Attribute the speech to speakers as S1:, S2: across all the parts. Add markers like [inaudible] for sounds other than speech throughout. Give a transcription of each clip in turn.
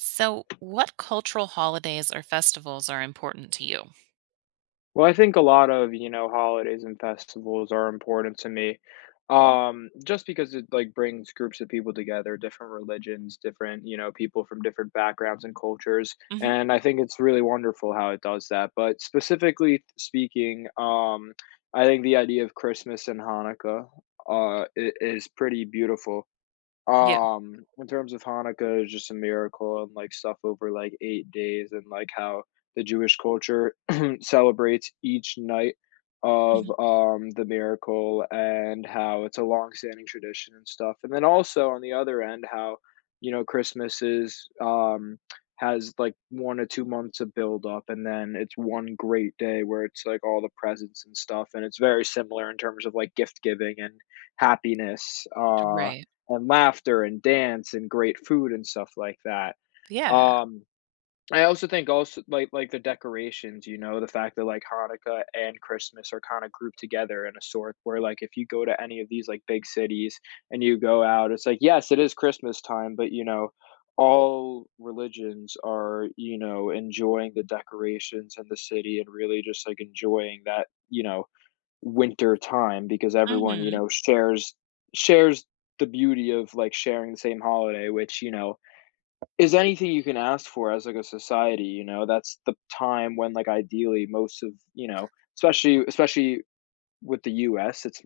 S1: So, what cultural holidays or festivals are important to you?
S2: Well, I think a lot of, you know, holidays and festivals are important to me, just because it, like, brings groups of people together, different religions, different, you know, people from different backgrounds and cultures,
S1: Hmm.
S2: and I think it's really wonderful how it does that, but specifically speaking, I think the idea of Christmas and Hanukkah, I is pretty beautiful.
S1: Yeah.
S2: In terms of Hanukkah, it's just a miracle and, like, stuff over, like, 8 days and, like, how the Jewish culture [clears throat] celebrates each night of,
S1: Mhm.
S2: the miracle and how it's a longstanding tradition and stuff, and then also on the other end, how, you know, Christmas has, like, 1 or 2 months of build up, and then it's one great day where it's, like, all the presents and stuff, and it's very similar in terms of, like, gift giving and happiness,
S1: Right.
S2: and laughter and dance and great food and stuff like that.
S1: Yeah.
S2: Um, I also think also like the decorations, you know, the fact that like Hanukkah and Christmas are kind of grouped together in a sort where like if you go to any of these like big cities and you go out, it's like yes, it is Christmas time, but you know, all religions are, you know, enjoying the decorations in the city and really just like enjoying that, you know, winter time because everyone you
S1: Hmm.
S2: know shares the beauty of like sharing the same holiday, which you know is anything you can ask for as like a society. You know, that's the time when like ideally most of, you know, especially with the us, it's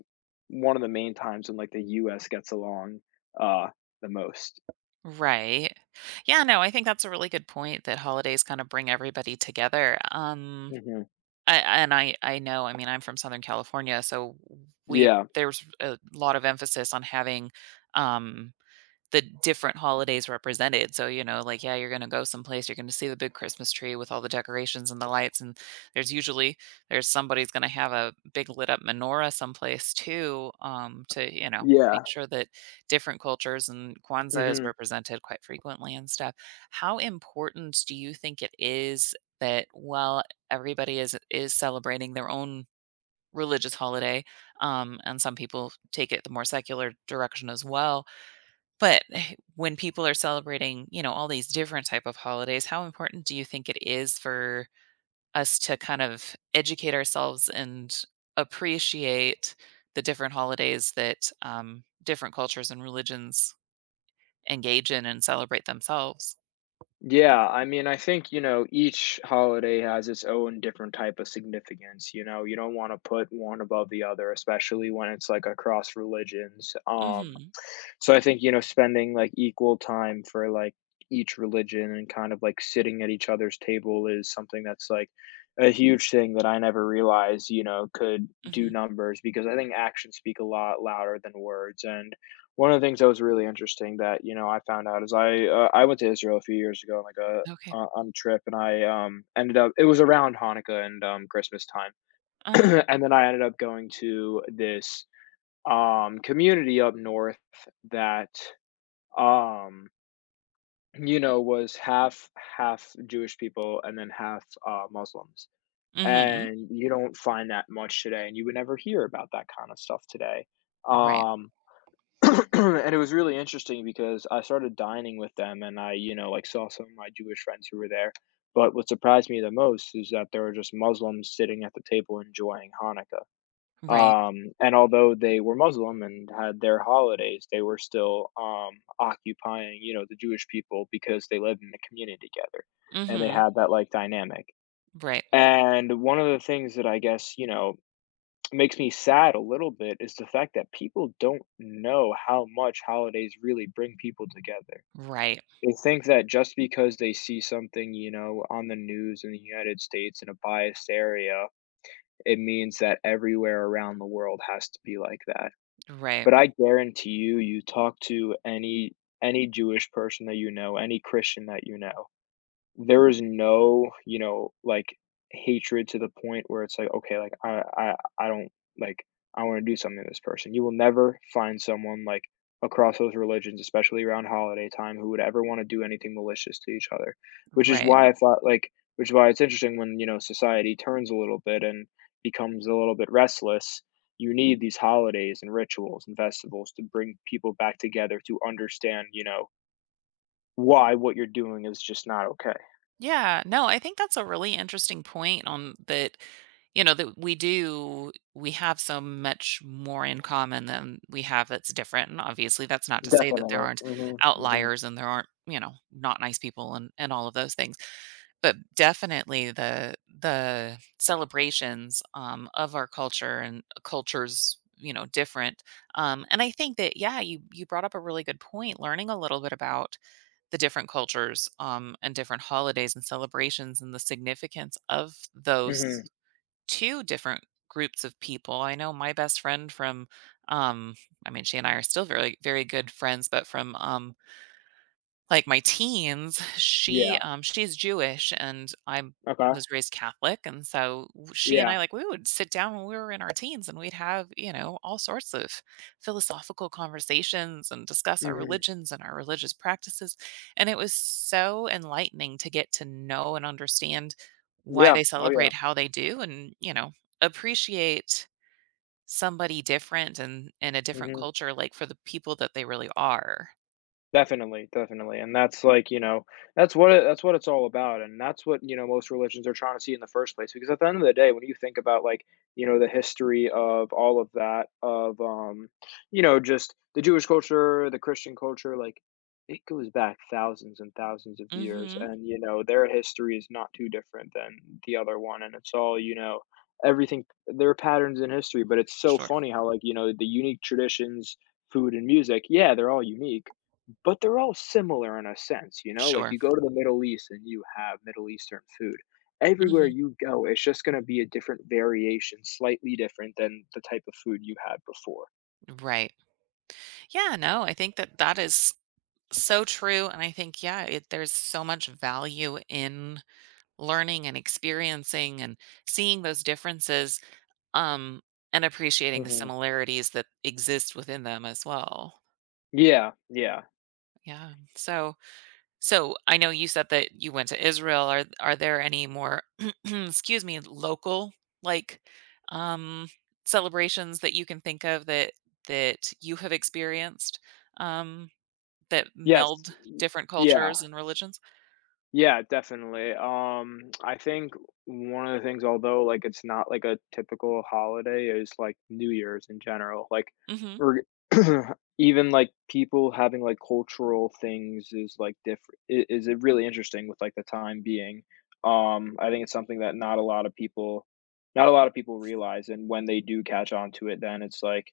S2: one of the main times when like the us gets along, uh the most.
S1: Right. Yeah. No, I think that's a really good point that holidays kind of bring everybody together. Um,
S2: Hmm.
S1: I, and I, I know, I mean, I'm from Southern California, so
S2: Yeah,
S1: there's a lot of emphasis on having, um, the different holidays represented. So, you know, like, yeah, you're going to go someplace, you're going to see the big Christmas tree with all the decorations and the lights. And there's usually, there's somebody's going to have a big lit up menorah someplace too, to, you know,
S2: yeah.
S1: make sure that different cultures and Kwanzaa is
S2: Hmm.
S1: represented quite frequently and stuff. How important do you think it is that while everybody is celebrating their own religious holiday, and some people take it the more secular direction as well, but when people are celebrating, you know, all these different type of holidays, how important do you think it is for us to kind of educate ourselves and appreciate the different holidays that different cultures and religions engage in and celebrate themselves?
S2: Yeah, I mean, I think, you know, each holiday has its own different type of significance. You know, you don't want to put one above the other, especially when it's like across religions.
S1: Mhm.
S2: So I think, you know, spending like equal time for like each religion and kind of like sitting at each other's table is something that's like a huge thing that I never realized, you know, could do
S1: Mhm.
S2: numbers, because I think actions speak a lot louder than words. And one of the things that was really interesting that, you know, I found out is I went to Israel a few years ago, like, a
S1: Okay.
S2: on a trip, and I, ended up it was around Hanukkah and, Christmas time,
S1: Uh-huh.
S2: [clears throat] and then I ended up going to this, community up north that, um, you know, was half Jewish people and then half, Muslims,
S1: Mhm.
S2: and you don't find that much today, and you would never hear about that kinda stuff today,
S1: Right.
S2: um. [clears throat] And it was really interesting because I started dining with them and I, you know, like saw some of my Jewish friends who were there. But what surprised me the most is that there were just Muslims sitting at the table enjoying Hanukkah.
S1: Right.
S2: And although they were Muslim and had their holidays, they were still, occupying, you know, the Jewish people because they lived in the community together and they
S1: Mhm.
S2: had that like dynamic.
S1: Right.
S2: And one of the things that I guess, you know, makes me sad a little bit is the fact that people don't know how much holidays really bring people together.
S1: Right.
S2: They think that just because they see something, you know, on the news in the United States in a biased area, it means that everywhere around the world has to be like that.
S1: Right.
S2: But I guarantee you, you talk to any Jewish person that you know, any Christian that you know, there is no, you know, like, hatred to the point where it's like, "Okay, like, I don't like, I wanna do something to this person." You will never find someone, like, across those religions, especially around holiday time, who would ever wanna do anything malicious to each other, which is
S1: Right.
S2: why I Right. thought, like which is why it's interesting when, you know, society turns a little bit and becomes a little bit restless. You need these holidays and rituals and festivals to bring people back together to understand, you know, why what you're doing is just not okay.
S1: Yeah, no, I think that's a really interesting point on that, you know, that we do, we have so much more in common than we have that's different. And obviously, that's not to say that there
S2: Definitely.
S1: aren't
S2: Mhm, mhm,
S1: outliers and there aren't, you know, not nice people, and all of those things. But definitely the celebrations of our culture and cultures, you know, different. And I think that, yeah, you brought up a really good point, learning a little bit about the different cultures, and different holidays and celebrations and the significance of those
S2: mhm.
S1: 2 different groups of people. I know my best friend from, um I mean, she and I are still very, very good friends, but from, like my teens, she,
S2: Yeah.
S1: um, she's Jewish and I
S2: Okay.
S1: was raised Catholic, and so she and
S2: Yeah.
S1: I, like, we would sit down when we were in our teens and we'd have all sorts of philosophical conversations and discuss our
S2: Mhm.
S1: religions and our religious practices. And it was so enlightening to get to know and understand why
S2: Yeah.
S1: they
S2: Oh, yeah.
S1: celebrate how they do and, you know, appreciate somebody different and in a different
S2: Mhm.
S1: culture, like, for the people that they really are.
S2: Definitely, definitely, and that's like, you know, that's what it's all about, and that's what, you know, most religions are trying to see in the first place, because at the end of the day, when you think about, like, you know, the history of all of that, of, you know, just the Jewish culture, the Christian culture, like, it goes back thousands and thousands of years,
S1: Mhm.
S2: and, you know, their history is not too different than the other one, and it's all, you know, everything, there are patterns in history, but it's so
S1: Sure.
S2: funny how, like, you know, the unique traditions, food and music, yeah, they're all unique, but they're all similar in a sense, you know? Like,
S1: Sure.
S2: you go to the Middle East and you have Middle Eastern food. Everywhere
S1: Mhm.
S2: you go, it's just gonna be a different variation, slightly different than the type of food you had before.
S1: Right. Yeah, no, I think that that is so true. And I think, yeah, there's so much value in learning and experiencing and seeing those differences, um, and appreciating the
S2: Mhm.
S1: similarities that exist within them as well.
S2: Yeah, yeah.
S1: Yeah. So, so I know you said that you went to Israel. Are there any more, [clears throat] excuse me, local, like, um, celebrations that you can think of that you have experienced? Um, That
S2: Yes,
S1: meld different
S2: yeah.
S1: cultures and religions?
S2: Yeah, definitely. I think one of the things, although like it's not like a typical holiday, is like New Year's in general. Like,
S1: Mhm,
S2: or [clears throat] even like people having like cultural things is like different. Is it really interesting with like the time being? I think it's something that not a lot of people, not a lot of people realize, and when they do catch on to it, then it's like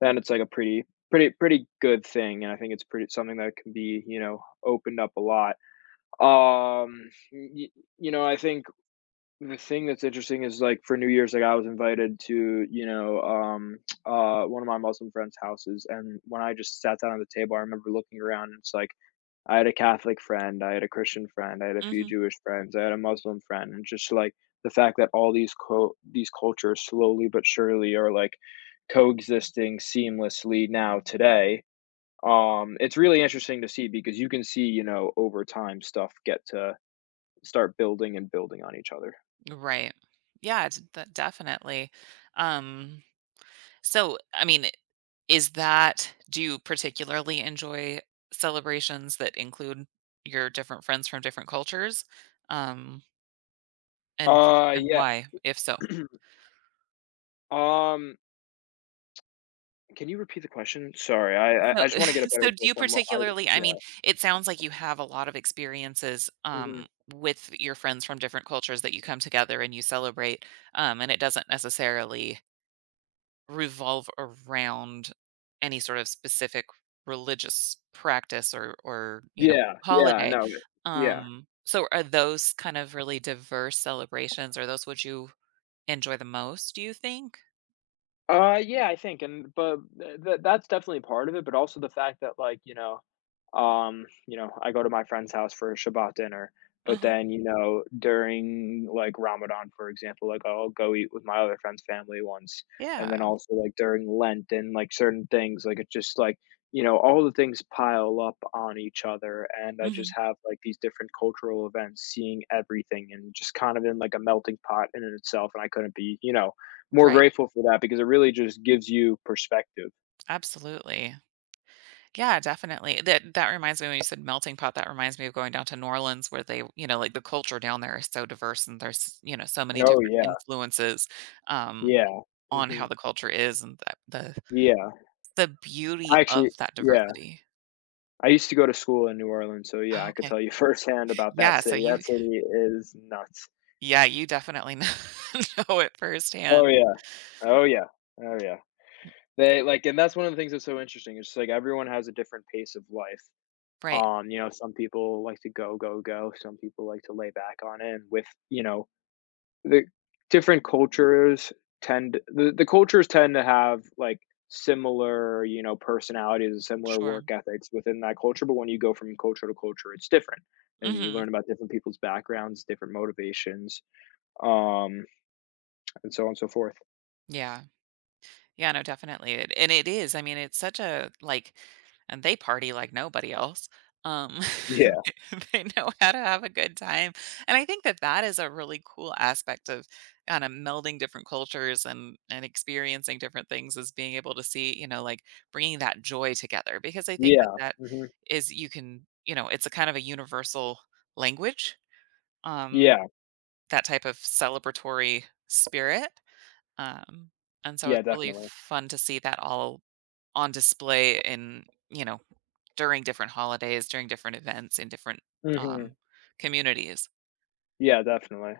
S2: then it's like a pretty, pretty, pretty good thing, and I think it's pretty something that can be, you know, opened up a lot, y you know, I think the thing that's interesting is, like, for New Year's, like, I was invited to, you know, [tsk] one of my Muslim friends' houses, and when I just sat down at the table, I remember looking around, and it's like, I had a Catholic friend, I had a Christian friend, I had a few
S1: mhm.
S2: Jewish friends, I had a Muslim friend, and just, like, the fact that all these cultures slowly but surely are, like, coexisting seamlessly now today, it's really interesting to see because you can see, you know, over time stuff get to start building and building on each other.
S1: Right. Yeah, it's d definitely. Um, so, I mean, is that do you particularly enjoy celebrations that include your different friends from different cultures? Um, and and
S2: Yeah.
S1: why, if so?
S2: [clears throat] Um, can you repeat the question? Sorry, I I
S1: So
S2: I just
S1: [laughs]
S2: wanna get a better
S1: so do you
S2: grasp on what I,
S1: particularly, I
S2: yeah.
S1: mean, it sounds like you have a lot of experiences,
S2: Mhm.
S1: with your friends from different cultures that you come together and you celebrate, and it doesn't necessarily revolve around any sort of specific religious practice or or,
S2: Yeah, yeah,
S1: holiday.
S2: no, yeah.
S1: So are those kind of really diverse celebrations? Are those what you enjoy the most, do you think?
S2: Yeah, I think, and but th th that's definitely part of it, but also the fact that, like, you know, you know, I go to my friend's house for a Shabbat dinner. But
S1: Mhm.
S2: then, you know, during like Ramadan, for example, like I'll go eat with my other friend's family once. And then
S1: Yeah.
S2: also like during Lent and like certain things, like it's just like, you know, all the things pile up on each other. And I just
S1: Mhm.
S2: have like these different cultural events, seeing everything and just kind of in like a melting pot in and itself. And I couldn't be, you know, more
S1: Right.
S2: grateful for that because it really just gives you perspective.
S1: Absolutely. Yeah, definitely. That that reminds me when you said melting pot, that reminds me of going down to New Orleans where they, you know, like, the culture down there is so diverse and there's, you know, so many
S2: Oh,
S1: different
S2: yeah.
S1: influences, um,
S2: Yeah.
S1: on
S2: Hmm.
S1: how the culture is and that the
S2: Yeah.
S1: The beauty of
S2: Actually,
S1: that
S2: yeah.
S1: diversity.
S2: I used to go to school in New Orleans, so yeah,
S1: Oh,
S2: I could
S1: okay.
S2: tell you [laughs] firsthand about that
S1: Yeah, so
S2: city.
S1: you,
S2: That city is nuts.
S1: yeah, you definitely kn [laughs] know it
S2: Oh,
S1: firsthand.
S2: yeah. Oh, yeah. Oh, yeah. They like and that's one of the things that's so interesting. It's just like everyone has a different pace of life.
S1: Right.
S2: You know, some people like to go, go, go. Some people like to lay back on it. And with, you know, the different the cultures tend to have like similar, you know, personalities and similar
S1: Sure.
S2: work ethics within that culture, but when you go from culture to culture it's different and you
S1: Mhm.
S2: learn about different people's backgrounds, different motivations, um, and so on and so forth.
S1: Yeah. Yeah, no, definitely. It, and it is. I mean, it's such a, like, and they party like nobody else. Um,
S2: Yeah,
S1: [laughs] they know how to have a good time, and I think that that is a really cool aspect of kind of melding different cultures and experiencing different things, is being able to see, you know, like, bringing that joy together, because I think that
S2: yeah.
S1: that
S2: Hmm.
S1: is you can, you know, it's a kind of a universal language. Um,
S2: Yeah,
S1: that type of celebratory spirit, um, and so
S2: yeah,
S1: it's really
S2: definitely.
S1: fun to see that all on display in, you know, during different holidays, during different events in different
S2: Hmm.
S1: um communities.
S2: Yeah, definitely.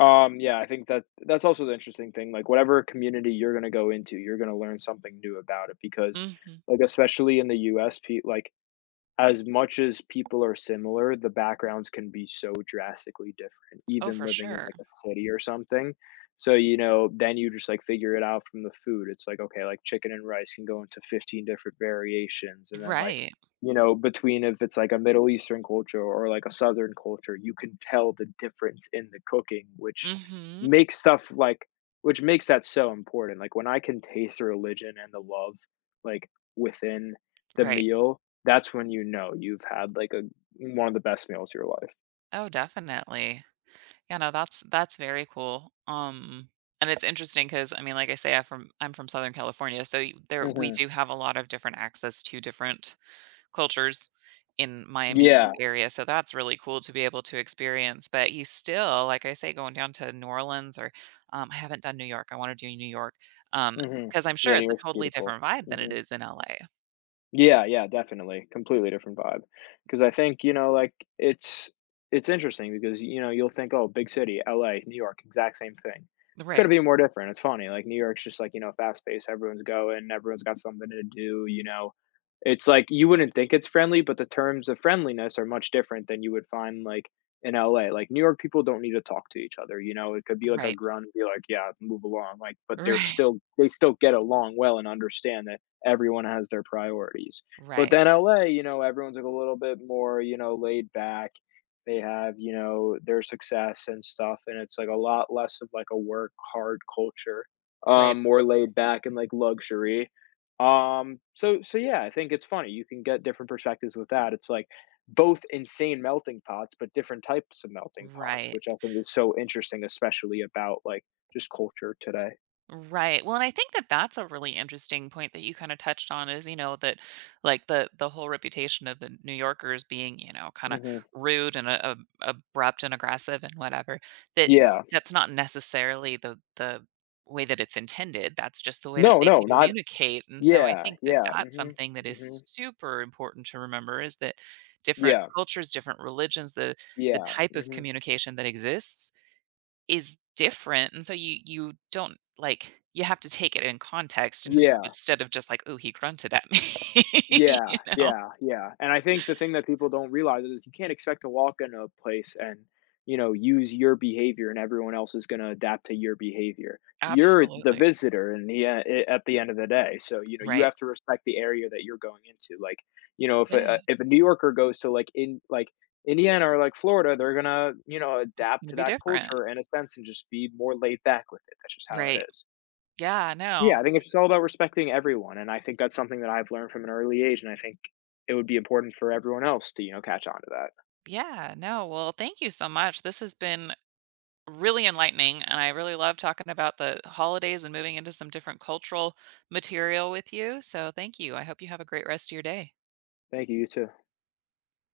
S2: Yeah, I think that that's also the interesting thing, like, whatever community you're gonna go into, you're gonna learn something new about it because,
S1: Mhm.
S2: like, especially in the US, pe like, as much as people are similar, the backgrounds can be so drastically different,
S1: Oh,
S2: even
S1: for
S2: living in
S1: sure.
S2: like a city or something. So, you know, then you just like figure it out from the food. It's like, okay, like chicken and rice can go into 15 different variations. And then, like,
S1: Right.
S2: you know, between if it's like a Middle Eastern culture or like a Southern culture, you can tell the difference in the cooking, which
S1: Mhm.
S2: makes stuff like, which makes that so important. Like, when I can taste the religion and the love, like, within the
S1: Right.
S2: meal, that's when you know you've had, like, a one of the best meals of your life.
S1: Oh, definitely. Yeah, no, that's very cool. And it's interesting cuz, I mean, like I say, I'm from Southern California, so there we
S2: Mhm.
S1: do have a lot of different access to different cultures in my immediate
S2: Yeah.
S1: area, so that's really cool to be able to experience, but you still, like I say, going down to New Orleans or, I haven't done New York, I wanna do New York, because
S2: Mhm.
S1: 'cause I'm sure
S2: Yeah, New
S1: it's a
S2: York's
S1: totally
S2: beautiful.
S1: different vibe than it
S2: Mhm.
S1: is in LA.
S2: Yeah, yeah, definitely. Completely different vibe. Because I think, you know, like, it's interesting because, you know, you'll think, "Oh, big city, LA, New York, exact same thing."
S1: Right.
S2: Couldn't be more different. It's funny, like, New York's just, like, you know, fast-paced, everyone's going, everyone's got something to do, you know? It's like, you wouldn't think it's friendly, but the terms of friendliness are much different than you would find, like, in LA. Like, New York people don't need to talk to each other, you know? It could be like a
S1: Right.
S2: grunt and be like, "Yeah, move along," like, but they're
S1: Right.
S2: still they still get along well and understand that everyone has their priorities.
S1: [laughs]
S2: But
S1: Right.
S2: then LA, you know, everyone's like a little bit more, you know, laid back. They have, you know, their success and stuff, and it's like a lot less of like a work hard culture,
S1: Right.
S2: more laid back and like luxury. So yeah, I think it's funny. You can get different perspectives with that. It's like both insane melting pots, but different types of melting pots,
S1: Right.
S2: which I think is so interesting, especially about like just culture today.
S1: Right. Well, and I think that that's a really interesting point that you kind of touched on is, you know, that like the whole reputation of the New Yorkers being, you know, kind of
S2: Hmm.
S1: rude and abrupt and aggressive and whatever. That
S2: Yeah.
S1: that's not necessarily the way that it's intended. That's just the way that
S2: No,
S1: they
S2: no, not
S1: communicate. And so I
S2: Yeah,
S1: think that
S2: yeah,
S1: that's
S2: mhm,
S1: something that is
S2: mhm,
S1: super important to remember is that different
S2: yeah,
S1: cultures, different religions, the
S2: yeah,
S1: type of
S2: mhm,
S1: communication that exists is different, and so you don't, like, you have to take it in context and instead
S2: yeah,
S1: of just like, "oh, he grunted at me," [laughs]
S2: yeah,
S1: you know?
S2: yeah, yeah, and I think the thing that people don't realize is you can't expect to walk in a place and, you know, use your behavior and everyone else is gonna adapt to your behavior. You're the
S1: Absolutely.
S2: visitor in the e eh, at the end of the day, so, you know, you
S1: Right.
S2: have to respect the area that you're going into, like, you know,
S1: Yeah,
S2: if a New Yorker goes to, like, in like, Indiana or, like, Florida, they're gonna, you know,
S1: it's
S2: adapt
S1: gonna
S2: to
S1: be
S2: that
S1: different.
S2: culture in a sense and just be more laid back with it. That's just how it
S1: Right.
S2: is.
S1: Yeah,
S2: Yeah,
S1: no.
S2: I think it's just all about respecting everyone, and I think that's something that I've learned from an early age, and I think it would be important for everyone else to, you know, catch on to that.
S1: Yeah, no, well, thank you so much. This has been really enlightening, and I really love talking about the holidays and moving into some different cultural material with you, so thank you. I hope you have a great rest of your day.
S2: Thank you, you too.